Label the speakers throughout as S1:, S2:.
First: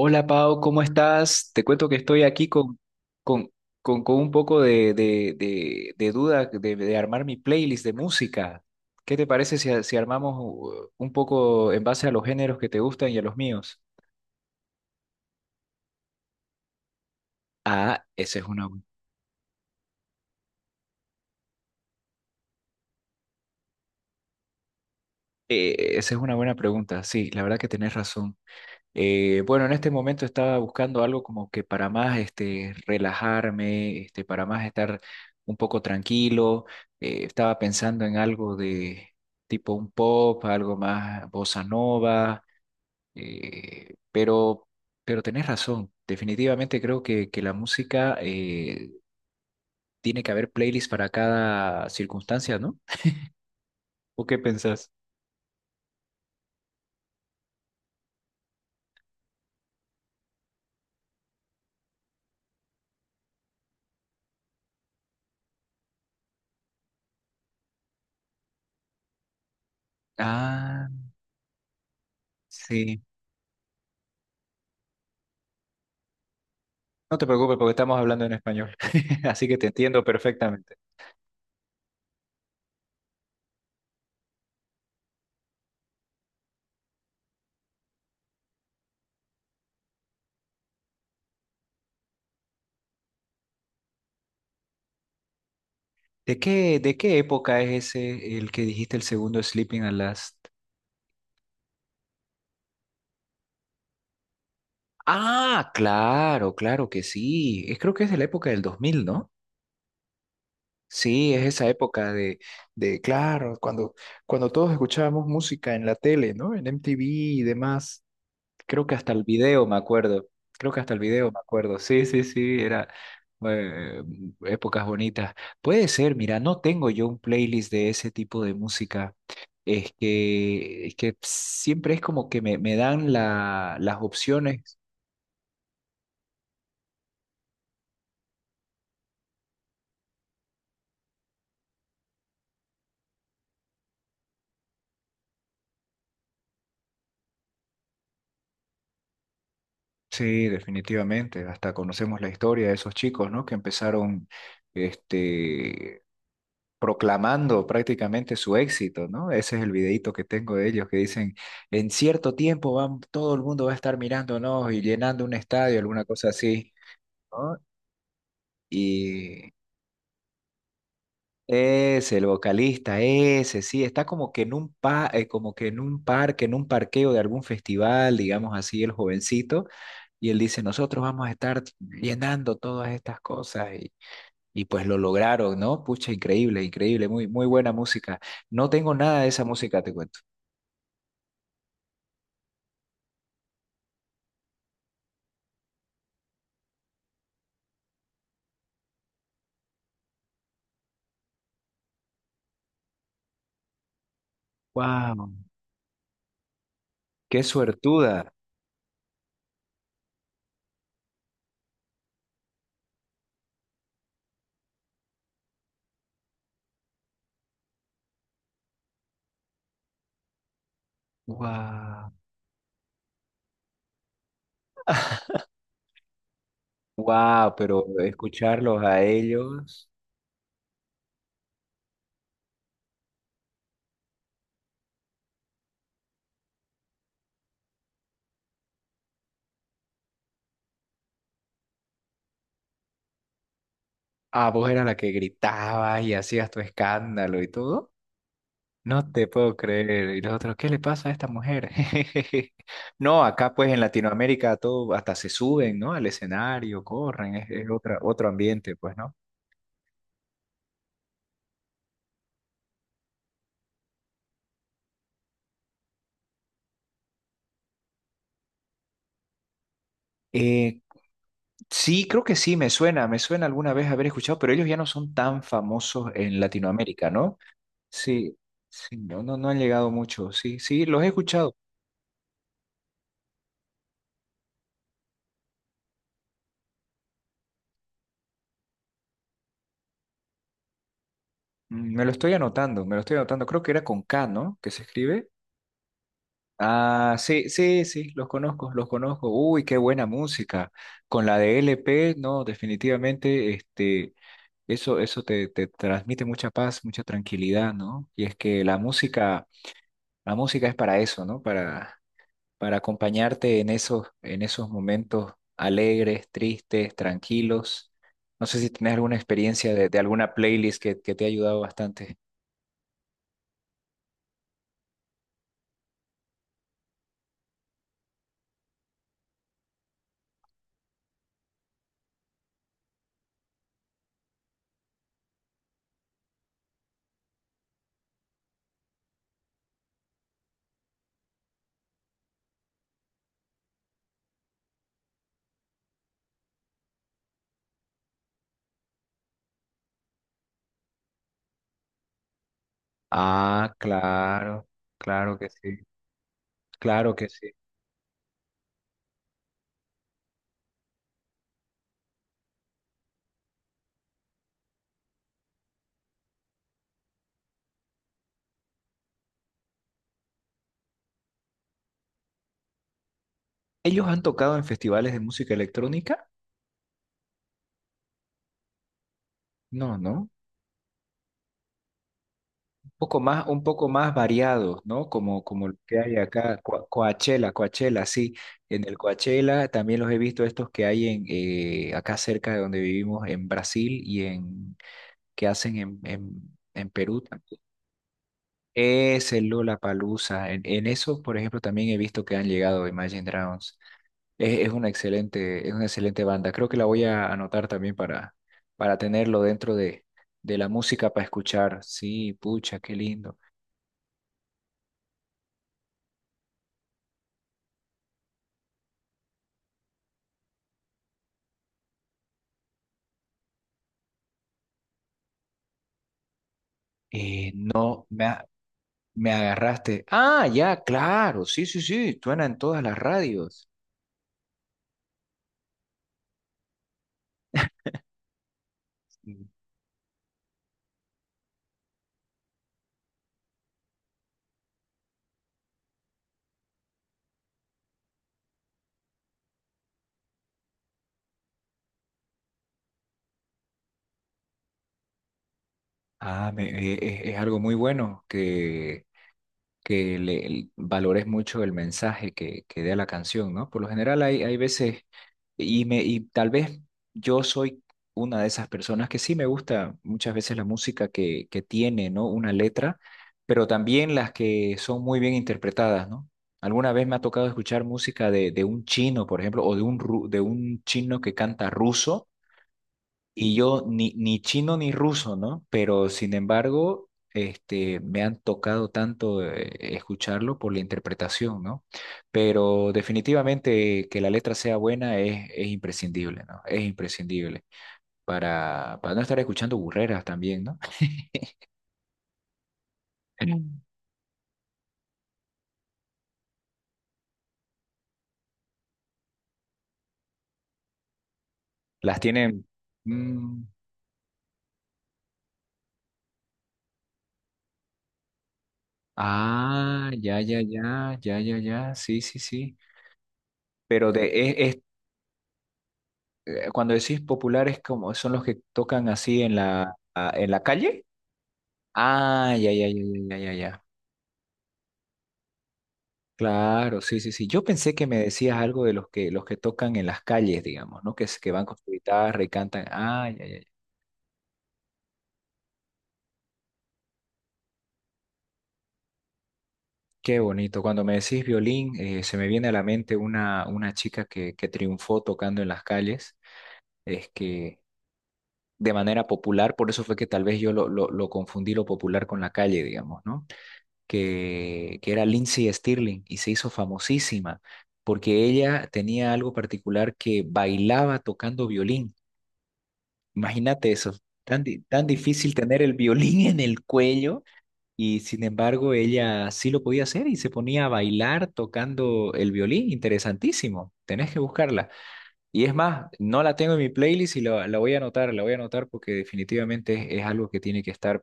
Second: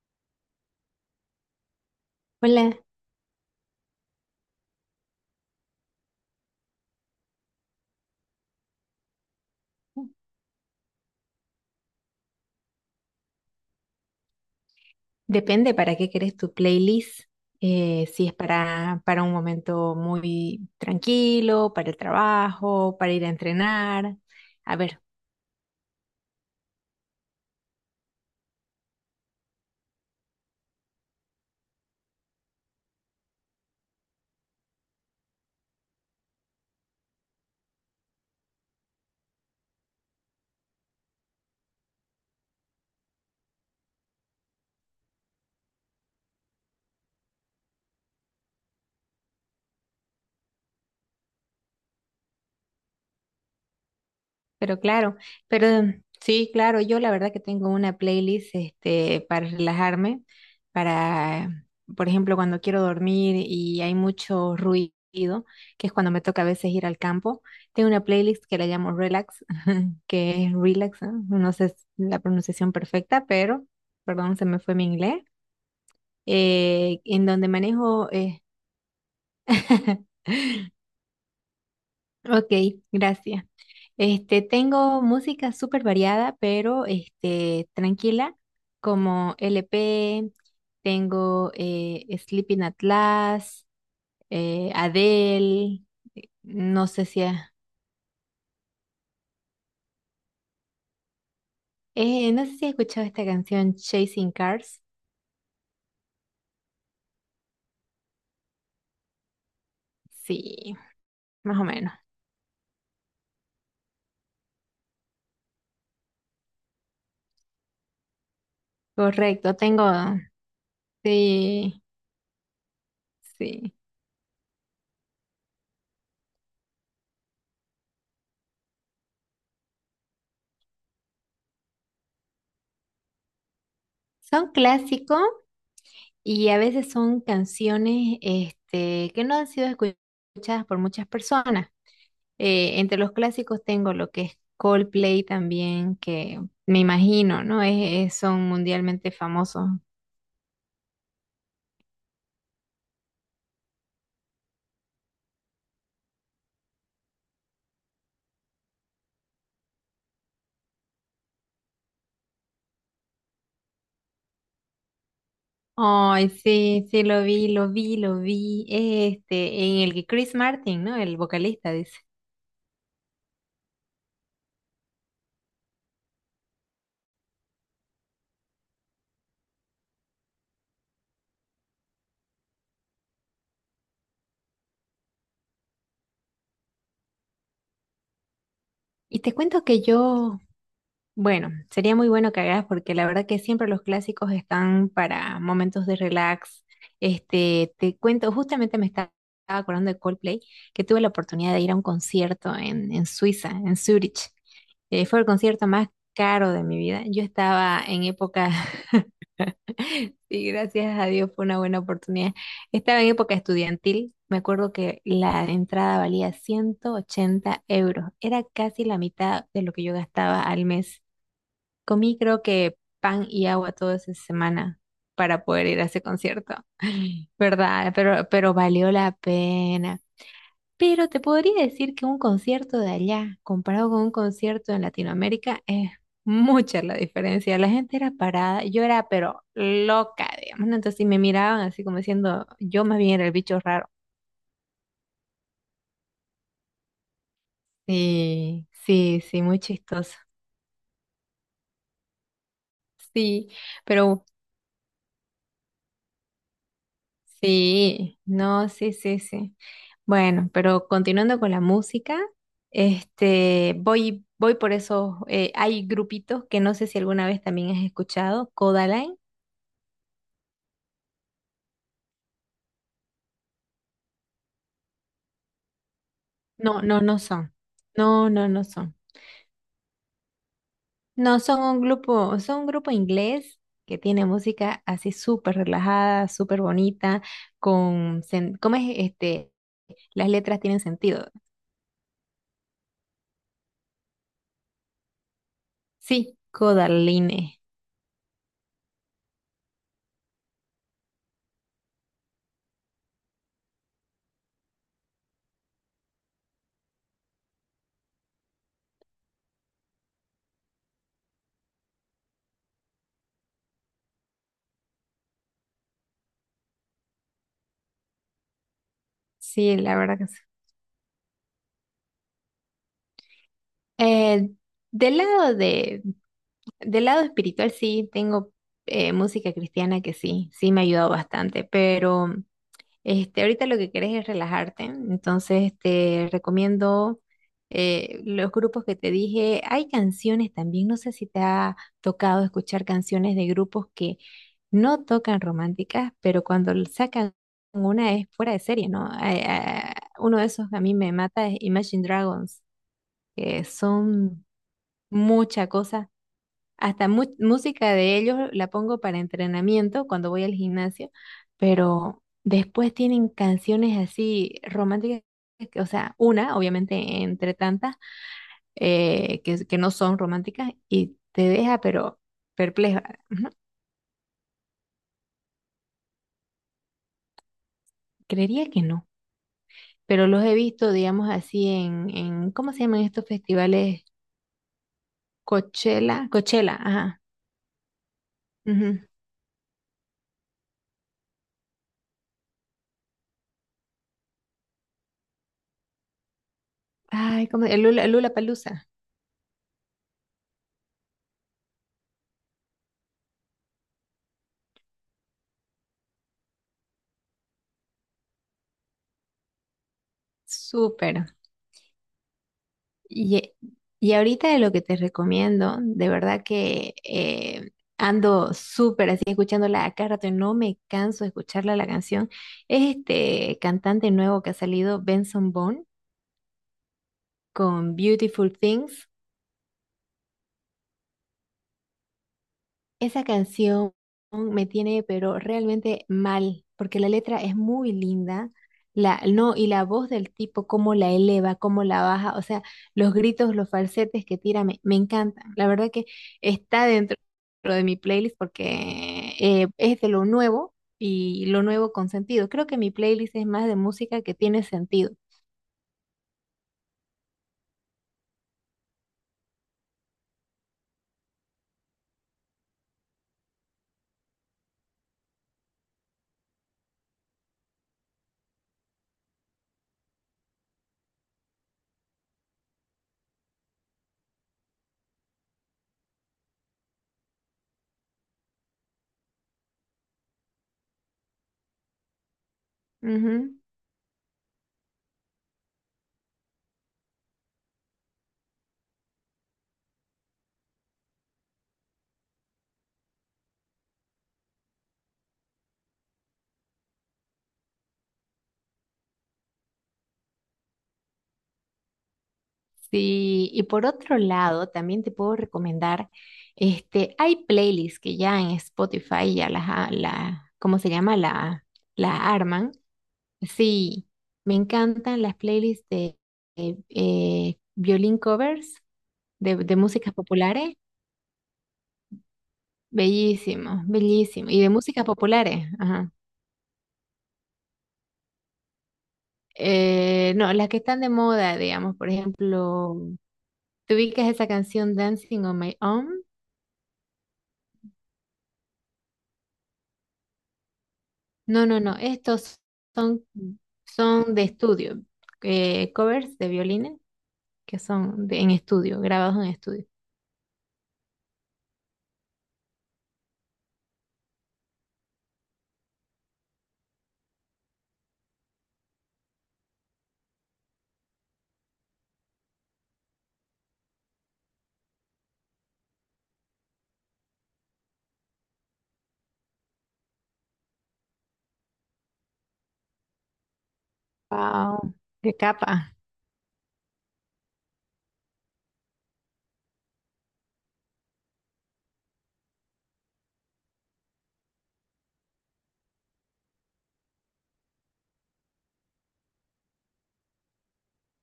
S1: Hola Pau, ¿cómo estás? Te cuento que estoy aquí
S2: Hola,
S1: con, con un poco de duda de armar mi playlist de música. ¿Qué te parece si armamos un poco en base a los géneros que te gustan y a los míos?
S2: depende para qué querés tu playlist.
S1: Ah,
S2: Si es
S1: esa es
S2: para un momento muy tranquilo, para el trabajo, para ir a entrenar. A ver.
S1: esa es una buena pregunta. Sí, la verdad que tenés razón. Bueno, en este momento estaba buscando algo como que para más este, relajarme, este, para más estar un poco tranquilo. Estaba pensando en algo de tipo un pop, algo más bossa nova, eh, pero, pero tenés razón. Definitivamente creo que la música tiene que haber playlists para cada circunstancia, ¿no? ¿O qué
S2: Pero
S1: pensás?
S2: claro, pero sí, claro, yo la verdad que tengo una playlist este para relajarme, para, por ejemplo, cuando quiero dormir y hay mucho ruido, que es cuando me toca a veces ir al campo, tengo una playlist que la llamo Relax, que es
S1: Ah,
S2: Relax, ¿no? No sé la pronunciación
S1: sí.
S2: perfecta, pero, perdón, se me fue mi inglés,
S1: No
S2: en
S1: te
S2: donde
S1: preocupes porque estamos
S2: manejo
S1: hablando en español, así que te entiendo perfectamente.
S2: Ok, gracias. Este, tengo música súper variada, pero este, tranquila, como LP, tengo Sleeping Atlas, Adele, eh,
S1: ¿De qué,
S2: no
S1: de
S2: sé
S1: qué
S2: si ha-
S1: época es ese el que dijiste el segundo Sleeping at Last?
S2: eh, no sé si has escuchado esta canción Chasing Cars.
S1: Ah, claro, claro que sí. Es- creo que es de la época del dos mil, ¿no?
S2: Sí,
S1: Sí, es
S2: más o
S1: esa
S2: menos.
S1: época de claro, cuando, cuando todos escuchábamos música en la tele, ¿no? En MTV y demás. Creo que hasta el
S2: Correcto,
S1: video me
S2: tengo,
S1: acuerdo. Creo que hasta el video me acuerdo.
S2: sí,
S1: Sí, sí, sí, era
S2: sí.
S1: eh, épocas bonitas. Puede ser, mira, no tengo yo un playlist de ese tipo de música. Es que siempre es como que me dan las
S2: Son
S1: opciones.
S2: clásicos. Y a veces son canciones este, que no han sido escuchadas por muchas personas. Entre los clásicos tengo lo que es Coldplay también, que me imagino, ¿no? Es, son mundialmente famosos.
S1: Sí, definitivamente. Hasta conocemos la historia de esos chicos, ¿no? Que empezaron este, proclamando prácticamente su éxito, ¿no? Ese es el videíto que tengo de ellos que dicen, en cierto tiempo van, todo el mundo va a estar mirándonos y llenando un estadio, alguna
S2: Ay,
S1: cosa así,
S2: sí, sí, lo vi,
S1: ¿no?
S2: lo vi, lo vi.
S1: Y
S2: Este, en el que Chris Martin, ¿no? El vocalista dice.
S1: es el vocalista, ese, sí, está como que en un como que en un parque, en un parqueo de algún festival, digamos así, el jovencito. Y él dice, nosotros vamos a estar llenando todas estas cosas. Y pues lo lograron, ¿no? Pucha, increíble, increíble, muy, muy buena música. No tengo
S2: Y
S1: nada de
S2: te
S1: esa
S2: cuento que
S1: música, te cuento.
S2: yo. Bueno, sería muy bueno que hagas porque la verdad que siempre los clásicos están para momentos de relax. Este, te cuento, justamente me estaba acordando de Coldplay, que tuve la oportunidad de ir a un concierto en Suiza, en Zurich. Fue el
S1: Wow.
S2: concierto más caro de mi vida. Yo
S1: Qué
S2: estaba en
S1: suertuda.
S2: época, sí, gracias a Dios fue una buena oportunidad. Estaba en época estudiantil. Me acuerdo que la entrada valía 180 euros. Era casi la mitad de lo que yo gastaba al mes.
S1: Wow.
S2: Comí creo que pan y agua toda esa semana para poder ir a ese concierto,
S1: Wow, pero
S2: ¿verdad? Pero
S1: escucharlos
S2: valió
S1: a
S2: la
S1: ellos.
S2: pena. Pero te podría decir que un concierto de allá comparado con un concierto en Latinoamérica es mucha la diferencia. La gente era parada, yo era pero loca, digamos, ¿no? Entonces si me miraban así como diciendo, yo más bien era el bicho raro.
S1: Ah, vos eras la que gritabas y hacías tu escándalo y todo.
S2: Sí,
S1: No
S2: sí,
S1: te
S2: sí,
S1: puedo
S2: muy
S1: creer.
S2: chistoso.
S1: Y los otros, ¿qué le pasa a esta mujer? No,
S2: Sí,
S1: acá pues en
S2: pero
S1: Latinoamérica todo hasta se suben, ¿no? Al escenario, corren, es otra,
S2: sí,
S1: otro
S2: no,
S1: ambiente,
S2: sí,
S1: pues, ¿no?
S2: sí, sí. Bueno, pero continuando con la música, este, voy por esos, hay grupitos que no sé si alguna vez también has escuchado, Codaline.
S1: Eh, Sí, creo que sí, me suena alguna vez haber escuchado, pero ellos ya no son tan famosos en
S2: No, no,
S1: Latinoamérica,
S2: no
S1: ¿no?
S2: son. No,
S1: Sí,
S2: no, no son.
S1: sí, no, no, no han llegado mucho, sí, sí, los he
S2: No,
S1: escuchado.
S2: son un grupo inglés que tiene música así súper relajada, súper bonita, con, ¿cómo es este? Las letras tienen sentido.
S1: Mm, me lo estoy anotando, me lo estoy anotando, creo que era con K, ¿no? Que se escribe.
S2: Sí,
S1: Ah, sí,
S2: Codaline.
S1: sí, sí, los conozco, los conozco. Uy, qué buena música. Con la de L P, no, definitivamente, este, eso te, te transmite mucha paz, mucha tranquilidad, ¿no? Y es que la música es para eso, ¿no? Para acompañarte en esos momentos alegres, tristes, tranquilos. No sé si tenés alguna experiencia
S2: Sí, la
S1: de
S2: verdad que.
S1: alguna playlist que te ha ayudado bastante.
S2: Eh, del lado de, del lado espiritual sí tengo música cristiana que sí, sí me ha ayudado bastante, pero este, ahorita lo que querés es relajarte, entonces te recomiendo los grupos que te dije. Hay canciones también, no sé si te ha tocado escuchar canciones de grupos que no tocan románticas, pero cuando sacan una es fuera de serie, ¿no? Ay, ah, uno de esos que a mí me mata es Imagine Dragons, que
S1: Ah,
S2: son
S1: claro, claro que
S2: mucha
S1: sí,
S2: cosa. Hasta
S1: claro que
S2: mu-
S1: sí.
S2: música de ellos la pongo para entrenamiento cuando voy al gimnasio, pero después tienen canciones así románticas, o sea, una, obviamente, entre tantas, que no son románticas y te deja, pero perpleja.
S1: ¿Ellos han tocado en festivales de música electrónica?
S2: Creería que no,
S1: No,
S2: pero
S1: no.
S2: los he visto, digamos así, en ¿cómo se llaman estos
S1: Un poco
S2: festivales?
S1: más variados, ¿no? Como, como lo que hay
S2: Coachella,
S1: acá,
S2: Coachella, ajá,
S1: Coachella, Coachella, sí. En el
S2: ujú.
S1: Coachella también los he visto estos que hay en acá cerca de donde vivimos, en Brasil y en que hacen en Perú
S2: Ay,
S1: también.
S2: ¿cómo? El Lula, Palusa.
S1: Es el Lollapalooza. En eso, por ejemplo, también he visto que han llegado Imagine Dragons. Es una excelente banda. Creo que la voy a anotar también para tenerlo dentro de la música para
S2: Súper.
S1: escuchar. Sí, pucha, qué lindo.
S2: Y, y ahorita de lo que te recomiendo, de verdad que ando súper así escuchándola a cada rato y no me canso de escucharla la canción, es este cantante nuevo que ha salido, Benson Boone, con
S1: No, me, a-
S2: Beautiful Things.
S1: Me agarraste. Ah, ya, claro. Sí, sí, sí. Suena en todas las
S2: Esa
S1: radios.
S2: canción me tiene, pero realmente mal, porque la letra es muy linda, la,
S1: Mm.
S2: no, y la voz del tipo, cómo la eleva, cómo la baja, o sea, los gritos, los falsetes que tira, me encantan. La verdad que está dentro de mi playlist porque es de lo nuevo y lo nuevo con sentido. Creo que mi playlist es más de música que tiene sentido.
S1: Ah, es algo muy bueno valores mucho el mensaje que dé la canción, ¿no? Por lo general hay, hay veces, y tal vez yo soy una de esas personas que sí me gusta muchas veces la música que tiene, ¿no? Una letra, pero también las que son muy bien interpretadas, ¿no? Alguna vez me ha tocado escuchar música de un chino, por ejemplo, o de de un chino que canta ruso y
S2: Ujú.
S1: yo ni, ni chino ni ruso, ¿no? Pero sin embargo, este, me han tocado tanto escucharlo por la interpretación, ¿no? Pero definitivamente que la letra sea buena es imprescindible, ¿no? Es imprescindible para no estar escuchando burreras también, ¿no?
S2: Sí, y
S1: Mm.
S2: por otro lado, también te puedo recomendar, este, hay playlists que ya en Spotify ya ¿cómo se llama? La
S1: Las tienen...
S2: arman.
S1: mm,
S2: Sí, me encantan las playlists de violín covers de
S1: ah,
S2: músicas
S1: ya, ya,
S2: populares.
S1: ya, ya, ya, ya, sí, sí, sí.
S2: Bellísimo,
S1: Pero
S2: bellísimo.
S1: es,
S2: Y de
S1: es-
S2: músicas populares, ajá.
S1: cuando decís populares, ¿como son los que tocan así en en
S2: No,
S1: la
S2: las que están
S1: calle?
S2: de moda, digamos, por
S1: Ah, ya, ya,
S2: ejemplo,
S1: ya, ya, ya, ya, ya.
S2: ¿te ubicas esa canción Dancing on My Own?
S1: Claro, sí, sí, sí. Yo pensé que me decías algo de los que tocan en las calles, digamos, ¿no? Que
S2: No,
S1: van con
S2: no,
S1: su
S2: no.
S1: guitarra y
S2: Estos
S1: cantan.
S2: son,
S1: Ah, ya, ya, ya.
S2: son de estudio. Covers de violines que son en estudio, grabados en estudio.
S1: Qué bonito. Cuando me decís violín, se me viene a la mente una chica que triunfó tocando en las calles, es que de manera popular, por eso fue que tal vez yo lo lo confundí lo popular con la calle, digamos, ¿no? Que era Lindsay Stirling y se hizo famosísima porque ella tenía algo particular que bailaba tocando violín. Imagínate eso,
S2: Wow,
S1: tan
S2: qué
S1: difícil tener el
S2: capa.
S1: violín en el cuello y sin embargo ella sí lo podía hacer y se ponía a bailar tocando el violín. Interesantísimo, tenés que buscarla. Y es más, no la tengo en mi playlist y la voy a anotar, la voy a anotar porque definitivamente es algo que tiene que estar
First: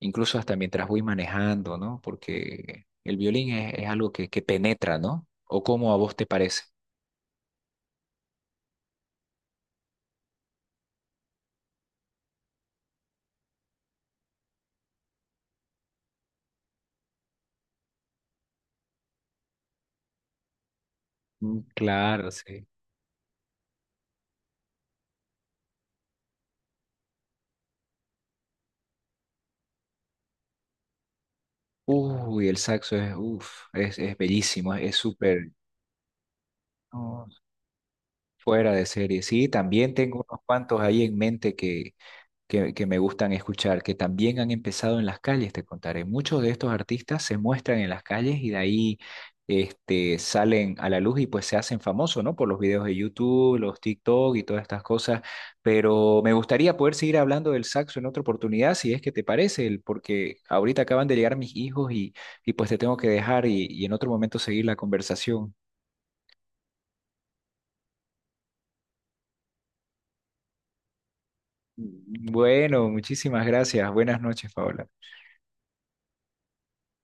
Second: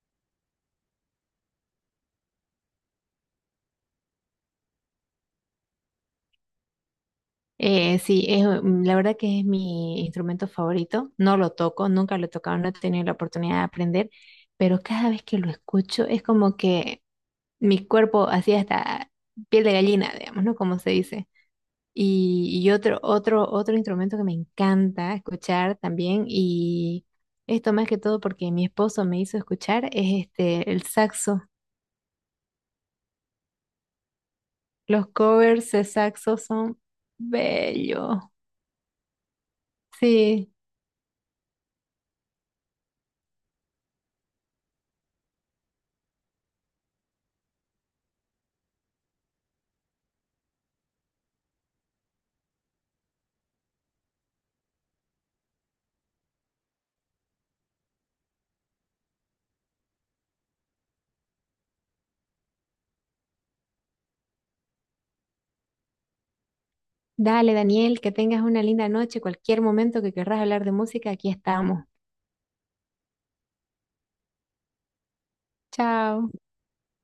S1: incluso hasta mientras voy manejando, ¿no? Porque el violín es algo que penetra, ¿no? ¿O cómo a vos te parece?
S2: Sí, es, la verdad que es mi instrumento favorito. No lo toco, nunca lo he tocado, no he tenido la oportunidad de aprender, pero cada vez que lo escucho es como que mi cuerpo así hasta piel de gallina, digamos, ¿no? Como se dice.
S1: Mm, claro,
S2: Y,
S1: sí.
S2: y otro, otro, otro instrumento que me encanta escuchar también, y esto más que todo porque mi esposo me hizo escuchar, es este, el saxo.
S1: Uy, el saxo es, uf, es bellísimo, es
S2: Los
S1: súper
S2: covers de saxo son
S1: no,
S2: bellos.
S1: fuera de serie. Sí, también tengo unos
S2: Sí,
S1: cuantos ahí en mente que me gustan escuchar, que también han empezado en las calles, te contaré. Muchos de estos artistas se muestran en las calles y de ahí este, salen a la luz y pues se hacen famosos, ¿no? Por los videos de YouTube, los TikTok y todas estas cosas. Pero me gustaría poder seguir hablando del saxo en otra oportunidad, si es que te parece, el- porque ahorita acaban de llegar mis hijos y pues te tengo que dejar y en otro momento seguir la conversación.
S2: dale Daniel, que tengas una linda noche. Cualquier momento que querrás hablar de música, aquí estamos.
S1: Bueno, muchísimas gracias. Buenas noches, Paola.
S2: Chao.